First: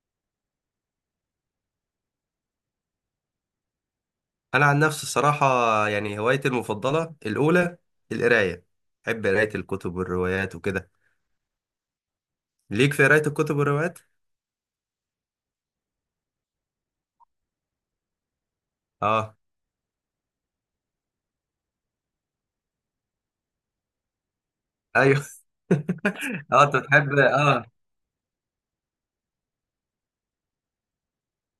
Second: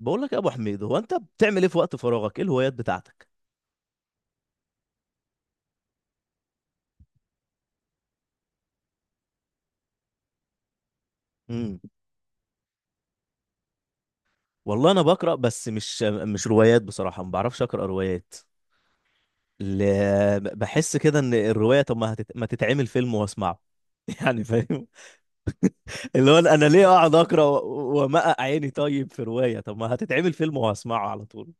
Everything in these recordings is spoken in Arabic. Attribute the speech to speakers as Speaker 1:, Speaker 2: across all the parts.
Speaker 1: بقول لك يا ابو حميد، هو انت بتعمل ايه في وقت فراغك؟ ايه الهوايات بتاعتك؟
Speaker 2: انا عن نفسي الصراحه. يعني هوايتي المفضله الاولى القرايه. بحب قرايه الكتب والروايات وكده.
Speaker 1: امم.
Speaker 2: ليك في قرايه الكتب والروايات.
Speaker 1: والله انا بقرا، بس مش روايات بصراحه، ما بعرفش اقرا روايات.
Speaker 2: اه
Speaker 1: ل... بحس كده ان الروايه، طب ما تتعمل فيلم واسمعه؟ يعني فاهم.
Speaker 2: ايوه.
Speaker 1: اللي هو انا
Speaker 2: اه،
Speaker 1: أنا
Speaker 2: انت
Speaker 1: ليه
Speaker 2: بتحب.
Speaker 1: اقعد اقرا
Speaker 2: اه،
Speaker 1: وامقق عيني؟ طيب في روايه، طب ما هتتعمل فيلم وهسمعه على طول.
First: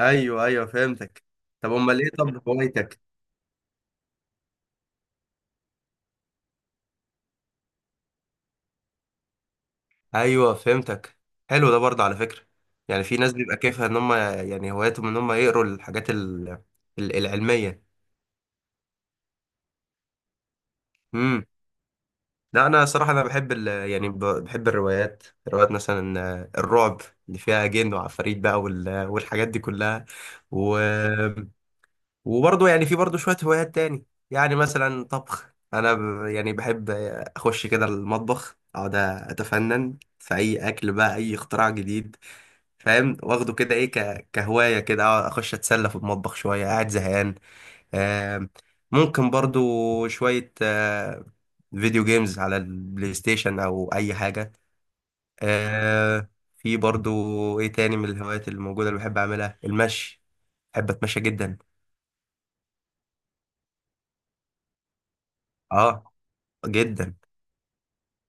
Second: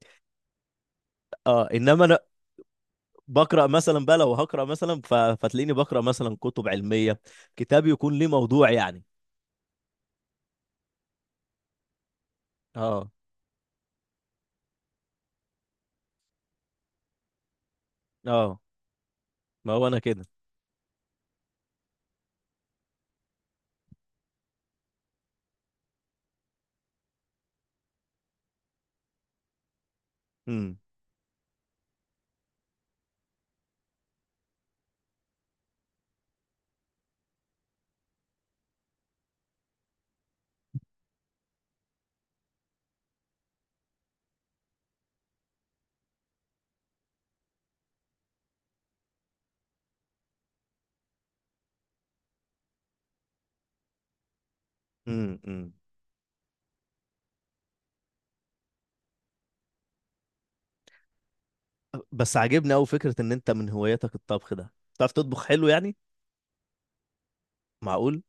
Speaker 2: ايوه ايوه فهمتك.
Speaker 1: اه،
Speaker 2: طب امال
Speaker 1: انما
Speaker 2: ايه؟
Speaker 1: انا
Speaker 2: طب هوايتك؟
Speaker 1: بقرا مثلا بقى، لو هقرا مثلا فتلاقيني بقرا مثلا كتب علميه، كتاب يكون ليه موضوع يعني.
Speaker 2: ايوه فهمتك. حلو ده برضه على فكره. يعني
Speaker 1: اه
Speaker 2: في ناس بيبقى كيفها ان هم، يعني هواياتهم ان هم يقروا الحاجات العلميه
Speaker 1: اه. ما هو انا كده.
Speaker 2: إمم. لا انا صراحه انا بحب يعني بحب الروايات. روايات مثلا الرعب، اللي فيها جن وعفاريت بقى والحاجات دي كلها.
Speaker 1: امم
Speaker 2: و... وبرضه يعني في برضه شويه هوايات تاني. يعني مثلا طبخ، انا يعني بحب اخش كده المطبخ، اقعد اتفنن في اي اكل بقى، اي اختراع جديد. فاهم. واخده كده ايه، كهوايه كده اقعد اخش اتسلى في المطبخ شويه قاعد زهقان. آه، ممكن برضو شوية فيديو جيمز على البلاي ستيشن أو أي حاجة.
Speaker 1: امم.
Speaker 2: آه، في برضو إيه تاني من الهوايات اللي موجودة، اللي بحب أعملها المشي. بحب أتمشى جدا.
Speaker 1: بس عاجبني قوي فكرة ان انت من هواياتك الطبخ ده. بتعرف تطبخ حلو يعني؟
Speaker 2: أه، جدا.
Speaker 1: معقول.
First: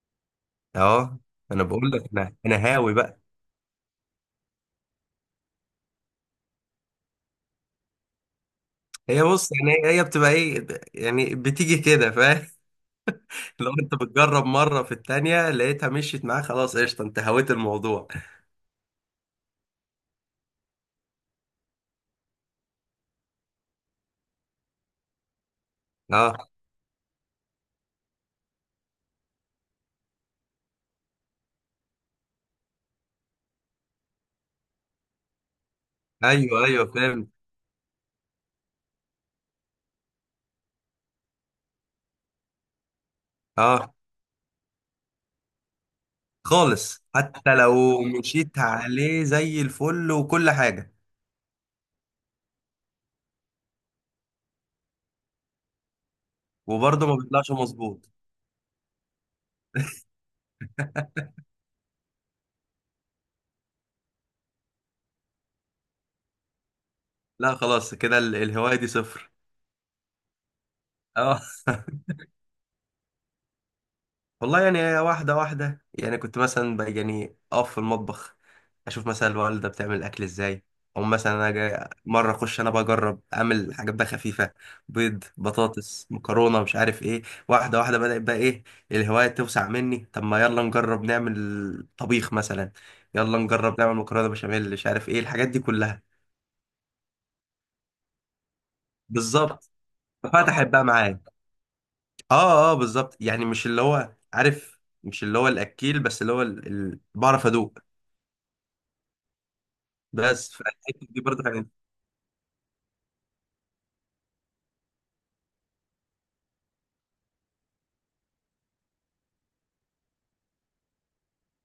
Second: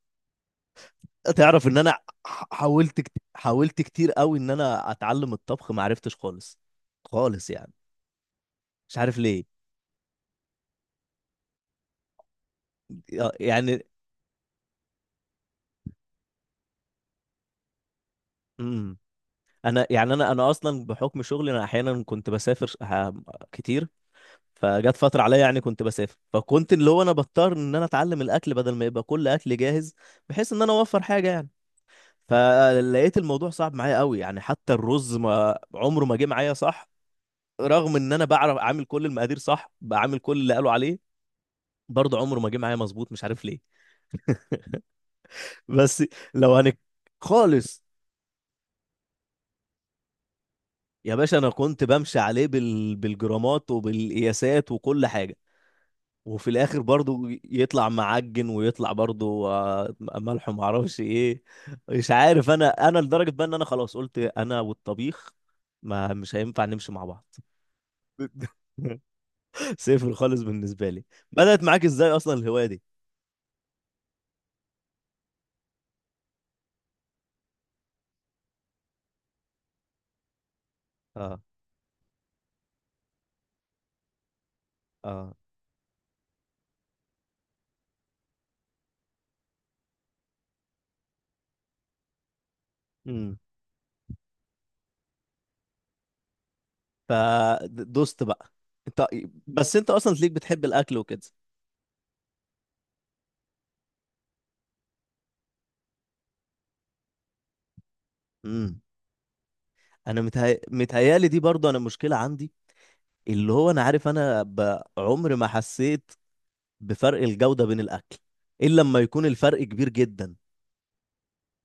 Speaker 2: أه، أنا
Speaker 1: تعرف ان
Speaker 2: بقول
Speaker 1: انا
Speaker 2: لك. أنا أنا هاوي
Speaker 1: حاولت
Speaker 2: بقى.
Speaker 1: كتير قوي ان انا اتعلم الطبخ، ما عرفتش خالص. خالص يعني. مش عارف
Speaker 2: هي بص
Speaker 1: ليه.
Speaker 2: يعني. هي بتبقى إيه، يعني بتيجي كده، فاهم. لو
Speaker 1: يعني.
Speaker 2: أنت بتجرب مرة في التانية لقيتها مشيت معاك، خلاص قشطة، أنت هويت الموضوع.
Speaker 1: امم. انا يعني انا اصلا بحكم شغلي، انا احيانا كنت بسافر كتير. فجت فترة عليا يعني كنت بسافر،
Speaker 2: أه،
Speaker 1: فكنت اللي هو انا بضطر ان انا اتعلم الاكل بدل ما يبقى كل اكل جاهز، بحيث ان انا اوفر حاجة يعني. فلقيت الموضوع صعب معايا قوي، يعني حتى الرز ما عمره ما جه معايا
Speaker 2: أيوه أيوه
Speaker 1: صح،
Speaker 2: فاهم.
Speaker 1: رغم ان انا بعرف اعمل كل المقادير صح، بعمل كل اللي قالوا عليه، برضه عمره ما جه معايا مظبوط. مش عارف ليه.
Speaker 2: أه،
Speaker 1: بس لو هنك
Speaker 2: خالص. حتى
Speaker 1: خالص.
Speaker 2: لو مشيت عليه زي الفل وكل حاجة.
Speaker 1: يا باشا، انا كنت بمشي عليه بالجرامات وبالقياسات وكل حاجه، وفي الاخر
Speaker 2: وبرضه ما
Speaker 1: برضه
Speaker 2: بيطلعش
Speaker 1: يطلع
Speaker 2: مظبوط.
Speaker 1: معجن ويطلع برضه ملح وما اعرفش ايه. مش عارف، انا لدرجه بقى ان انا خلاص قلت انا والطبيخ ما مش هينفع نمشي مع بعض.
Speaker 2: لا خلاص، كده الهواية دي صفر.
Speaker 1: صفر خالص بالنسبة لي.
Speaker 2: اه.
Speaker 1: بدأت معاك ازاي اصلا الهواية دي؟
Speaker 2: والله يعني، واحدة واحدة، يعني كنت مثلا بقى يعني أقف في المطبخ، أشوف مثلا الوالدة بتعمل الأكل إزاي. أو مثلا
Speaker 1: اه
Speaker 2: أنا جاي مرة أخش أنا بجرب أعمل حاجات بقى خفيفة. بيض،
Speaker 1: اه.
Speaker 2: بطاطس، مكرونة، مش عارف إيه. واحدة واحدة بدأت بقى إيه. الهواية توسع مني. طب ما يلا نجرب نعمل طبيخ مثلا.
Speaker 1: امم.
Speaker 2: يلا نجرب نعمل مكرونة بشاميل مش عارف إيه الحاجات دي كلها.
Speaker 1: فدوست بقى انت.
Speaker 2: بالظبط.
Speaker 1: بس انت اصلا ليك بتحب
Speaker 2: ففتحت بقى
Speaker 1: الاكل
Speaker 2: معايا.
Speaker 1: وكده.
Speaker 2: آه آه، بالظبط. يعني مش اللي هو عارف، مش اللي هو الأكيل، بس اللي هو بعرف أدوق.
Speaker 1: امم. انا
Speaker 2: بس فالحتة دي
Speaker 1: متهيالي دي
Speaker 2: برضه حاجة.
Speaker 1: برضو انا مشكلة عندي، اللي هو انا عارف انا عمري ما حسيت بفرق الجودة بين الاكل، الا لما يكون الفرق كبير جدا.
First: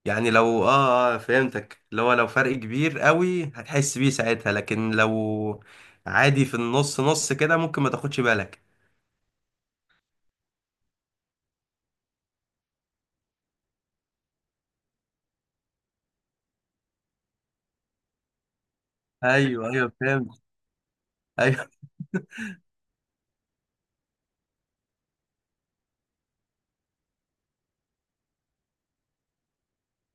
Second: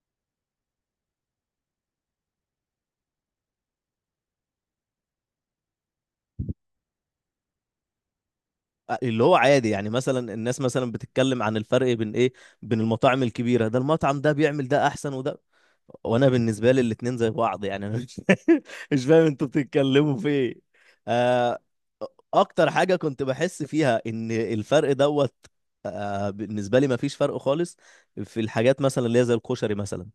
Speaker 2: يعني لو اه اه فهمتك، اللي هو لو فرق كبير قوي هتحس بيه ساعتها. لكن لو عادي في النص نص كده ممكن ما تاخدش بالك.
Speaker 1: اللي هو عادي يعني، مثلا الناس مثلا بتتكلم عن الفرق بين ايه، بين المطاعم الكبيره، ده المطعم ده بيعمل ده احسن وده، وانا بالنسبه لي الاتنين زي بعض يعني. انا مش مش فاهم انتوا
Speaker 2: ايوه ايوه
Speaker 1: بتتكلموا في
Speaker 2: فهمت.
Speaker 1: ايه. آه.
Speaker 2: ايوه.
Speaker 1: اكتر حاجه كنت بحس فيها ان الفرق دوت، بالنسبه لي مفيش فرق خالص، في الحاجات مثلا اللي هي زي الكشري مثلا.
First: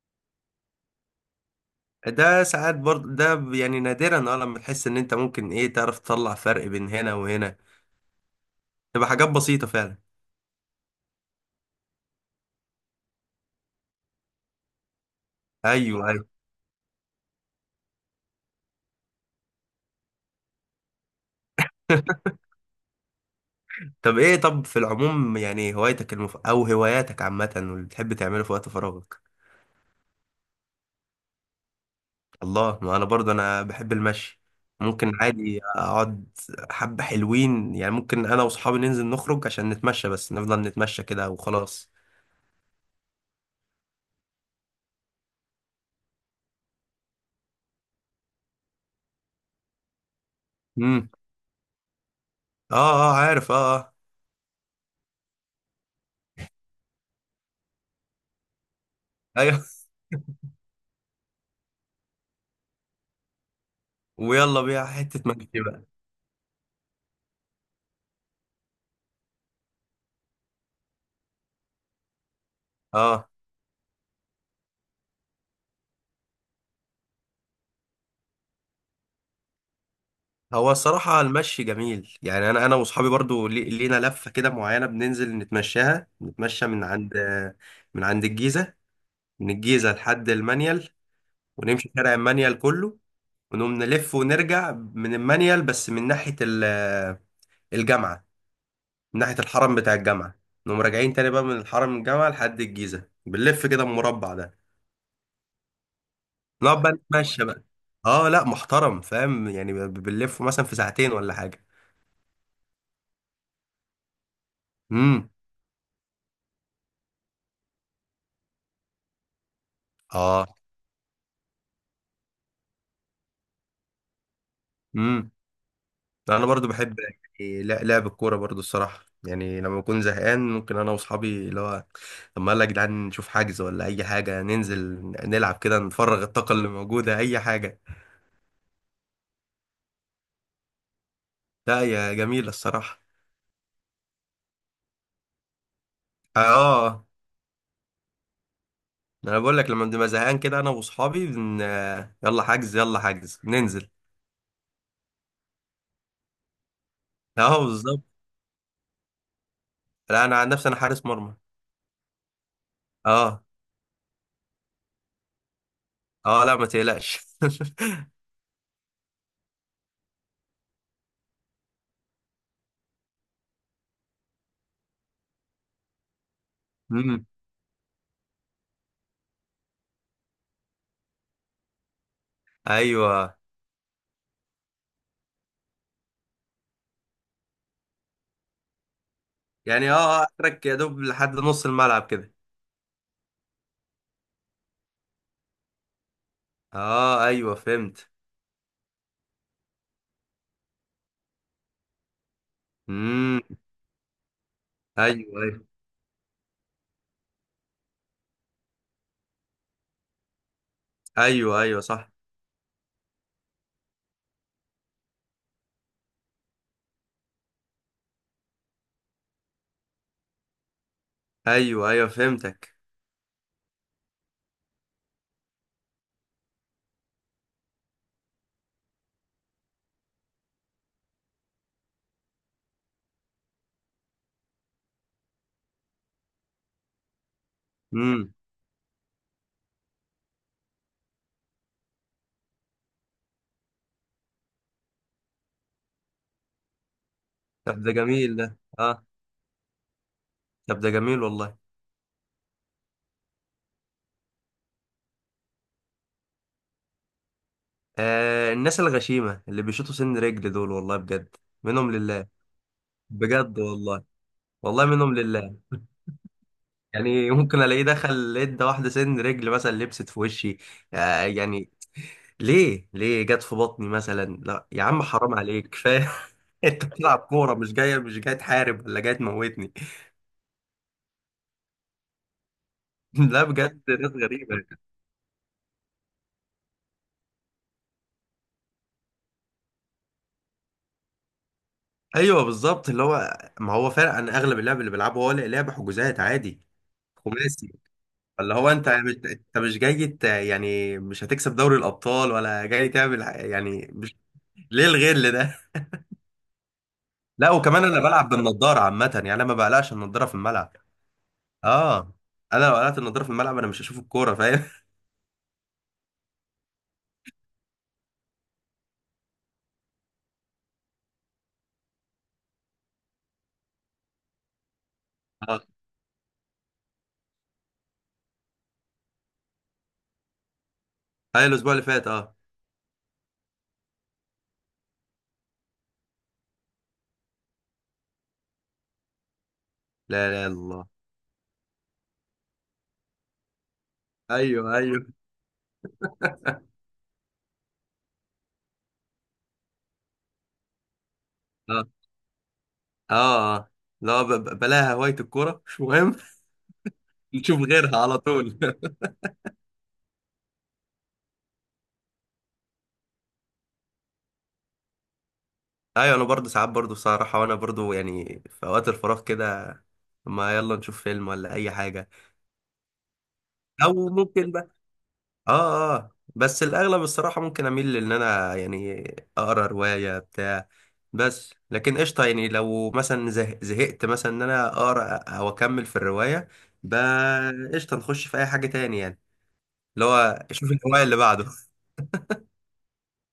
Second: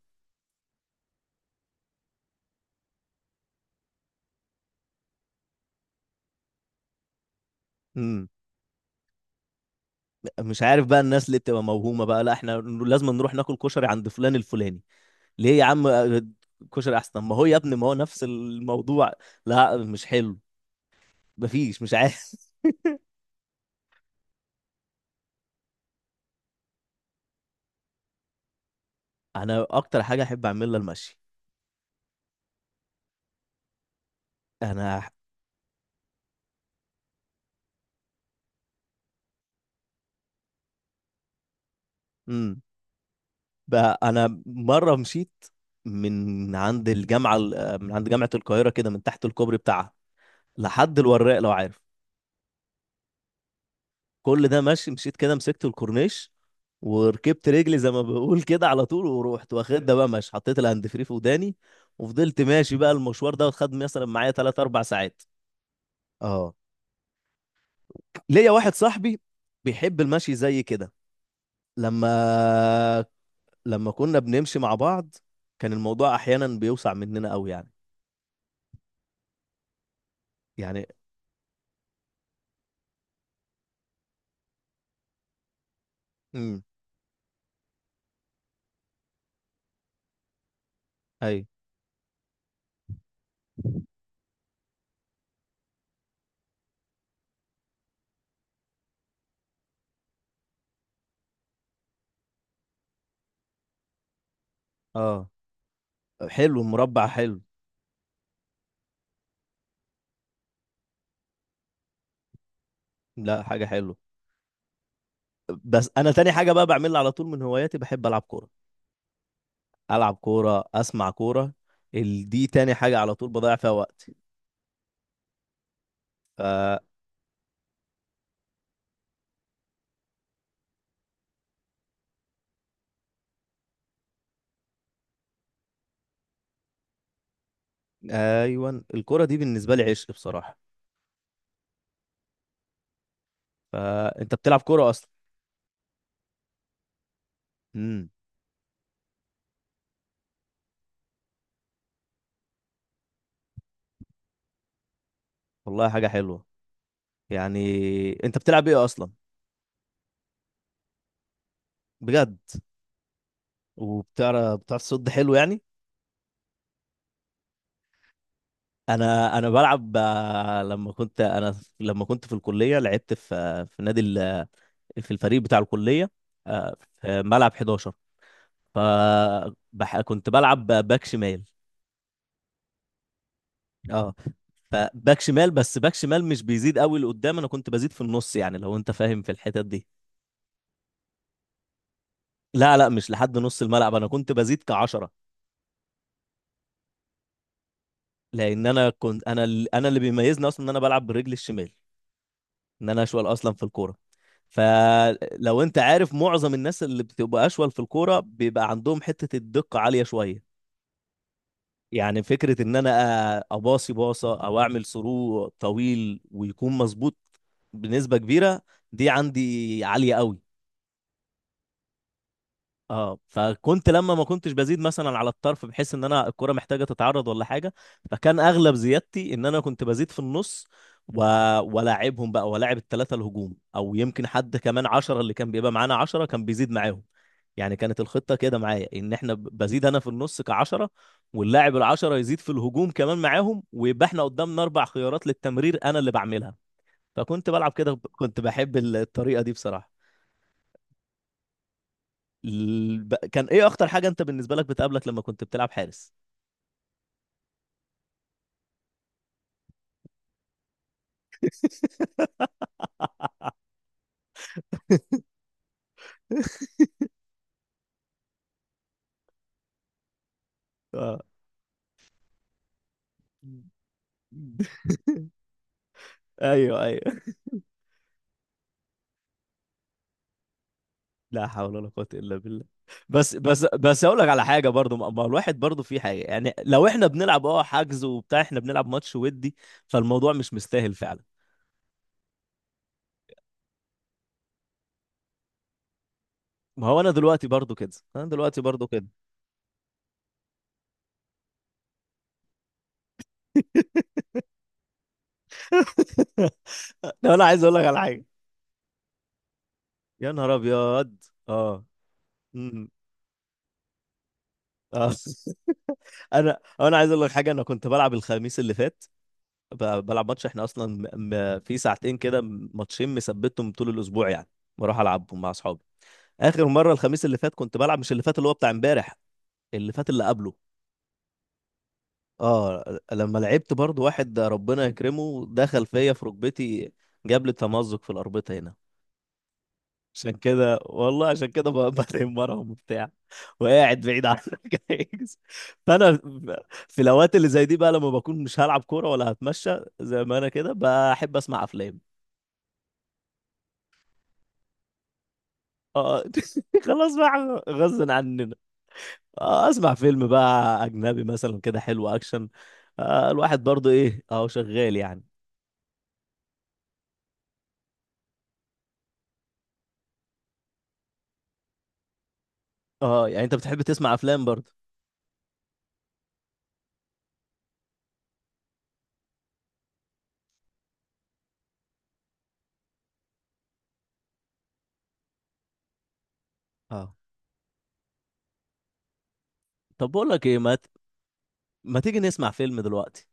Speaker 2: ده ساعات برضه، ده يعني نادرا اه لما تحس ان انت ممكن ايه تعرف تطلع فرق بين هنا وهنا.
Speaker 1: مم.
Speaker 2: تبقى حاجات بسيطة فعلا.
Speaker 1: مش عارف بقى، الناس اللي بتبقى موهومه بقى: لا، احنا لازم نروح ناكل كشري عند فلان الفلاني. ليه يا عم؟
Speaker 2: ايوه ايوه.
Speaker 1: كشري احسن ما هو يا ابني! ما هو نفس الموضوع. لا مش حلو. مفيش، مش عارف.
Speaker 2: طب ايه، طب في العموم، يعني هوايتك او هواياتك عامة، واللي بتحب تعمله في وقت فراغك؟
Speaker 1: انا اكتر حاجه احب اعملها المشي.
Speaker 2: الله، ما انا برضه انا بحب المشي.
Speaker 1: انا.
Speaker 2: ممكن عادي اقعد. حبة حلوين يعني. ممكن انا واصحابي ننزل نخرج عشان نتمشى، بس نفضل نتمشى كده وخلاص.
Speaker 1: امم. بقى انا مره مشيت من عند الجامعه، من عند جامعه القاهره كده، من تحت الكوبري بتاعها لحد
Speaker 2: امم.
Speaker 1: الوراق، لو عارف.
Speaker 2: اه. اه، عارف. اه اه.
Speaker 1: كل ده ماشي. مشيت كده، مسكت الكورنيش وركبت رجلي زي ما بقول كده على طول، ورحت
Speaker 2: ايوه.
Speaker 1: واخد ده بقى ماشي، حطيت الهاند فري في وداني وفضلت ماشي بقى المشوار ده، وخد مثلا معايا 3
Speaker 2: ويلا
Speaker 1: 4
Speaker 2: بيها حتة
Speaker 1: ساعات.
Speaker 2: مشي بقى.
Speaker 1: اه. ليا واحد صاحبي بيحب المشي زي كده. لما
Speaker 2: اه.
Speaker 1: لما كنا بنمشي مع بعض، كان الموضوع احيانا بيوسع مننا قوي يعني.
Speaker 2: هو
Speaker 1: يعني.
Speaker 2: الصراحة المشي جميل. يعني انا واصحابي برضه لينا لفة كده معينة، بننزل نتمشاها،
Speaker 1: امم.
Speaker 2: نتمشى من عند الجيزة، من الجيزة لحد المنيل،
Speaker 1: اي.
Speaker 2: ونمشي شارع المنيل كله، ونقوم نلف ونرجع من المانيال، بس من ناحية الجامعة من ناحية الحرم بتاع الجامعة. نقوم راجعين تاني بقى من الحرم الجامعة لحد الجيزة، بنلف كده المربع ده.
Speaker 1: اه. حلو،
Speaker 2: نقعد بقى
Speaker 1: مربع حلو.
Speaker 2: نتمشى بقى. اه لا محترم، فاهم يعني، بنلف مثلا في ساعتين ولا حاجة.
Speaker 1: لا، حاجه حلوه.
Speaker 2: امم.
Speaker 1: بس انا تاني حاجه بقى بعملها على طول من هواياتي، بحب العب كوره. العب
Speaker 2: اه.
Speaker 1: كوره، اسمع كوره. دي تاني حاجه على طول بضيع فيها وقتي.
Speaker 2: امم.
Speaker 1: ف
Speaker 2: انا برضو بحب يعني لعب الكورة برضو الصراحة. يعني لما بكون زهقان، ممكن انا واصحابي اللي هو، طب ما يلا يا جدعان نشوف حجز ولا اي حاجة، ننزل نلعب كده، نفرغ الطاقة اللي موجودة، اي حاجة.
Speaker 1: ايوه، الكوره دي بالنسبه لي عشق بصراحه.
Speaker 2: لا يا جميلة الصراحة.
Speaker 1: فانت بتلعب كوره اصلا؟
Speaker 2: اه،
Speaker 1: امم.
Speaker 2: انا بقول لك لما بنبقى زهقان كده انا واصحابي بن... آه، يلا حجز يلا حجز ننزل.
Speaker 1: والله، حاجه حلوه
Speaker 2: اه
Speaker 1: يعني.
Speaker 2: بالظبط.
Speaker 1: انت بتلعب ايه اصلا؟
Speaker 2: لا انا عن نفسي انا حارس مرمى.
Speaker 1: بجد.
Speaker 2: اه.
Speaker 1: وبتعرف، بتعرف تصد حلو يعني؟
Speaker 2: اه، لا ما تقلقش.
Speaker 1: انا بلعب، لما كنت انا، لما كنت في الكليه لعبت في في نادي في الفريق بتاع الكليه، آه، في
Speaker 2: امم.
Speaker 1: ملعب 11. ف كنت بلعب باك شمال.
Speaker 2: ايوه
Speaker 1: اه، فباك شمال، بس باك شمال مش بيزيد قوي لقدام، انا كنت بزيد في النص، يعني لو انت فاهم في الحتت دي.
Speaker 2: يعني. اه اه، اخرك يا دوب لحد نص الملعب كده.
Speaker 1: لا لا، مش لحد نص الملعب، انا كنت بزيد كعشرة.
Speaker 2: اه، ايوه فهمت.
Speaker 1: لان انا كنت انا اللي بيميزني اصلا ان انا بلعب برجلي الشمال، ان انا اشول اصلا
Speaker 2: امم.
Speaker 1: في الكوره.
Speaker 2: ايوه
Speaker 1: فلو
Speaker 2: ايوه.
Speaker 1: انت عارف، معظم الناس اللي بتبقى اشول في الكوره بيبقى عندهم حته الدقه عاليه شويه.
Speaker 2: ايوه ايوه صح.
Speaker 1: يعني فكره ان انا اباصي باصه او اعمل ثرو طويل ويكون مظبوط بنسبه كبيره، دي عندي عاليه قوي.
Speaker 2: ايوه ايوه فهمتك.
Speaker 1: اه، فكنت لما ما كنتش بزيد مثلا على الطرف، بحيث ان انا الكرة محتاجة تتعرض ولا حاجة، فكان اغلب زيادتي ان انا كنت بزيد في النص و... ولاعبهم بقى، ولاعب الثلاثة الهجوم، او يمكن حد كمان عشرة اللي كان بيبقى معانا، عشرة كان بيزيد معاهم يعني. كانت
Speaker 2: امم.
Speaker 1: الخطة كده معايا، ان احنا بزيد انا في النص كعشرة، واللاعب العشرة يزيد في الهجوم كمان معاهم، ويبقى احنا قدامنا اربع خيارات للتمرير انا اللي بعملها. فكنت بلعب
Speaker 2: طب ده
Speaker 1: كده،
Speaker 2: جميل
Speaker 1: كنت
Speaker 2: ده.
Speaker 1: بحب
Speaker 2: اه.
Speaker 1: الطريقة دي بصراحة.
Speaker 2: طب ده جميل والله.
Speaker 1: كان ايه اخطر حاجة انت بالنسبة لك بتقابلك لما كنت بتلعب حارس؟
Speaker 2: آه الناس الغشيمة اللي بيشوطوا سن رجل دول، والله بجد، منهم لله. بجد والله. والله منهم لله. يعني ممكن الاقيه دخل ادى واحدة سن رجل مثلا لبست في وشي،
Speaker 1: اه،
Speaker 2: آه يعني. ليه، ليه جت في بطني مثلا؟ لا يا عم، حرام عليك، كفاية.
Speaker 1: ايوه
Speaker 2: انت
Speaker 1: ايوه.
Speaker 2: بتلعب كورة، مش جاي تحارب ولا جاي تموتني.
Speaker 1: لا حول ولا قوة الا بالله. بس
Speaker 2: لا
Speaker 1: بس
Speaker 2: بجد
Speaker 1: بس
Speaker 2: ناس
Speaker 1: اقول لك على
Speaker 2: غريبة.
Speaker 1: حاجة برضو، ما الواحد برضو في حاجة يعني، لو احنا بنلعب حجز وبتاع، احنا بنلعب ماتش ودي، فالموضوع مش مستاهل فعلا.
Speaker 2: ايوه بالظبط، اللي هو ما هو فعلا عن اغلب اللعب اللي بيلعبه، هو لا لعب حجوزات عادي.
Speaker 1: ما هو انا دلوقتي
Speaker 2: خماسي.
Speaker 1: برضو كده، انا
Speaker 2: اللي
Speaker 1: دلوقتي
Speaker 2: هو
Speaker 1: برضو
Speaker 2: انت
Speaker 1: كده.
Speaker 2: مش انت مش جاي يعني مش هتكسب دوري الابطال، ولا جاي تعمل يعني مش، ليه الغل ده؟
Speaker 1: لو انا
Speaker 2: لا
Speaker 1: عايز اقول
Speaker 2: وكمان
Speaker 1: لك على
Speaker 2: انا
Speaker 1: حاجة.
Speaker 2: بلعب بالنضاره عامه، يعني انا ما بقلقش النضاره
Speaker 1: يا
Speaker 2: في
Speaker 1: نهار
Speaker 2: الملعب.
Speaker 1: ابيض! اه.
Speaker 2: اه. انا لو
Speaker 1: أمم.
Speaker 2: قلقت النضاره في الملعب انا مش هشوف الكوره، فاهم.
Speaker 1: اه. انا عايز اقول لك حاجة، انا كنت بلعب الخميس اللي فات. بلعب ماتش احنا اصلا في ساعتين كده، ماتشين مثبتهم طول الاسبوع يعني، بروح العبهم مع
Speaker 2: اه،
Speaker 1: اصحابي. اخر مره الخميس اللي فات كنت بلعب، مش اللي فات اللي هو بتاع امبارح، اللي فات اللي قبله.
Speaker 2: هاي الاسبوع اللي فات. اه.
Speaker 1: اه، لما لعبت برضو، واحد ربنا يكرمه دخل فيا في ركبتي، جاب لي تمزق في الاربطه هنا. عشان
Speaker 2: لا لا
Speaker 1: كده
Speaker 2: الله.
Speaker 1: والله، عشان كده بنام وراهم وبتاع، وقاعد بعيد
Speaker 2: ايوه
Speaker 1: عنك.
Speaker 2: ايوه.
Speaker 1: فانا في الاوقات اللي زي دي بقى، لما بكون مش هلعب كوره ولا هتمشى زي ما انا كده، بحب اسمع
Speaker 2: اه
Speaker 1: افلام.
Speaker 2: اه. اه. لا بلاها هوايه الكوره، مش مهم.
Speaker 1: اه. خلاص
Speaker 2: نشوف
Speaker 1: بقى،
Speaker 2: غيرها
Speaker 1: غصب
Speaker 2: على
Speaker 1: عننا.
Speaker 2: طول.
Speaker 1: اسمع فيلم بقى اجنبي مثلا كده حلو، اكشن. الواحد برضو ايه، اهو شغال يعني.
Speaker 2: ايوه، انا برضه ساعات برضه صراحه، وانا برضه يعني في اوقات الفراغ كده، ما يلا نشوف فيلم ولا اي حاجه.
Speaker 1: اه يعني، انت بتحب
Speaker 2: او
Speaker 1: تسمع افلام
Speaker 2: ممكن بقى.
Speaker 1: برضو؟
Speaker 2: اه اه، بس الاغلب الصراحه ممكن اميل ان انا يعني اقرا روايه بتاع. بس لكن قشطه. يعني لو مثلا زهقت مثلا ان انا اقرا او اكمل في الروايه
Speaker 1: اه.
Speaker 2: بقى، قشطه نخش في اي حاجه تاني يعني. اللي
Speaker 1: طب بقول لك
Speaker 2: هو
Speaker 1: ايه،
Speaker 2: شوف الهوايه اللي بعده.
Speaker 1: ما تيجي نسمع فيلم دلوقتي؟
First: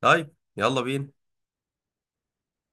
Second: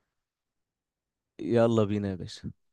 Speaker 2: طيب يلا بينا.
Speaker 1: يلا بينا يا باشا.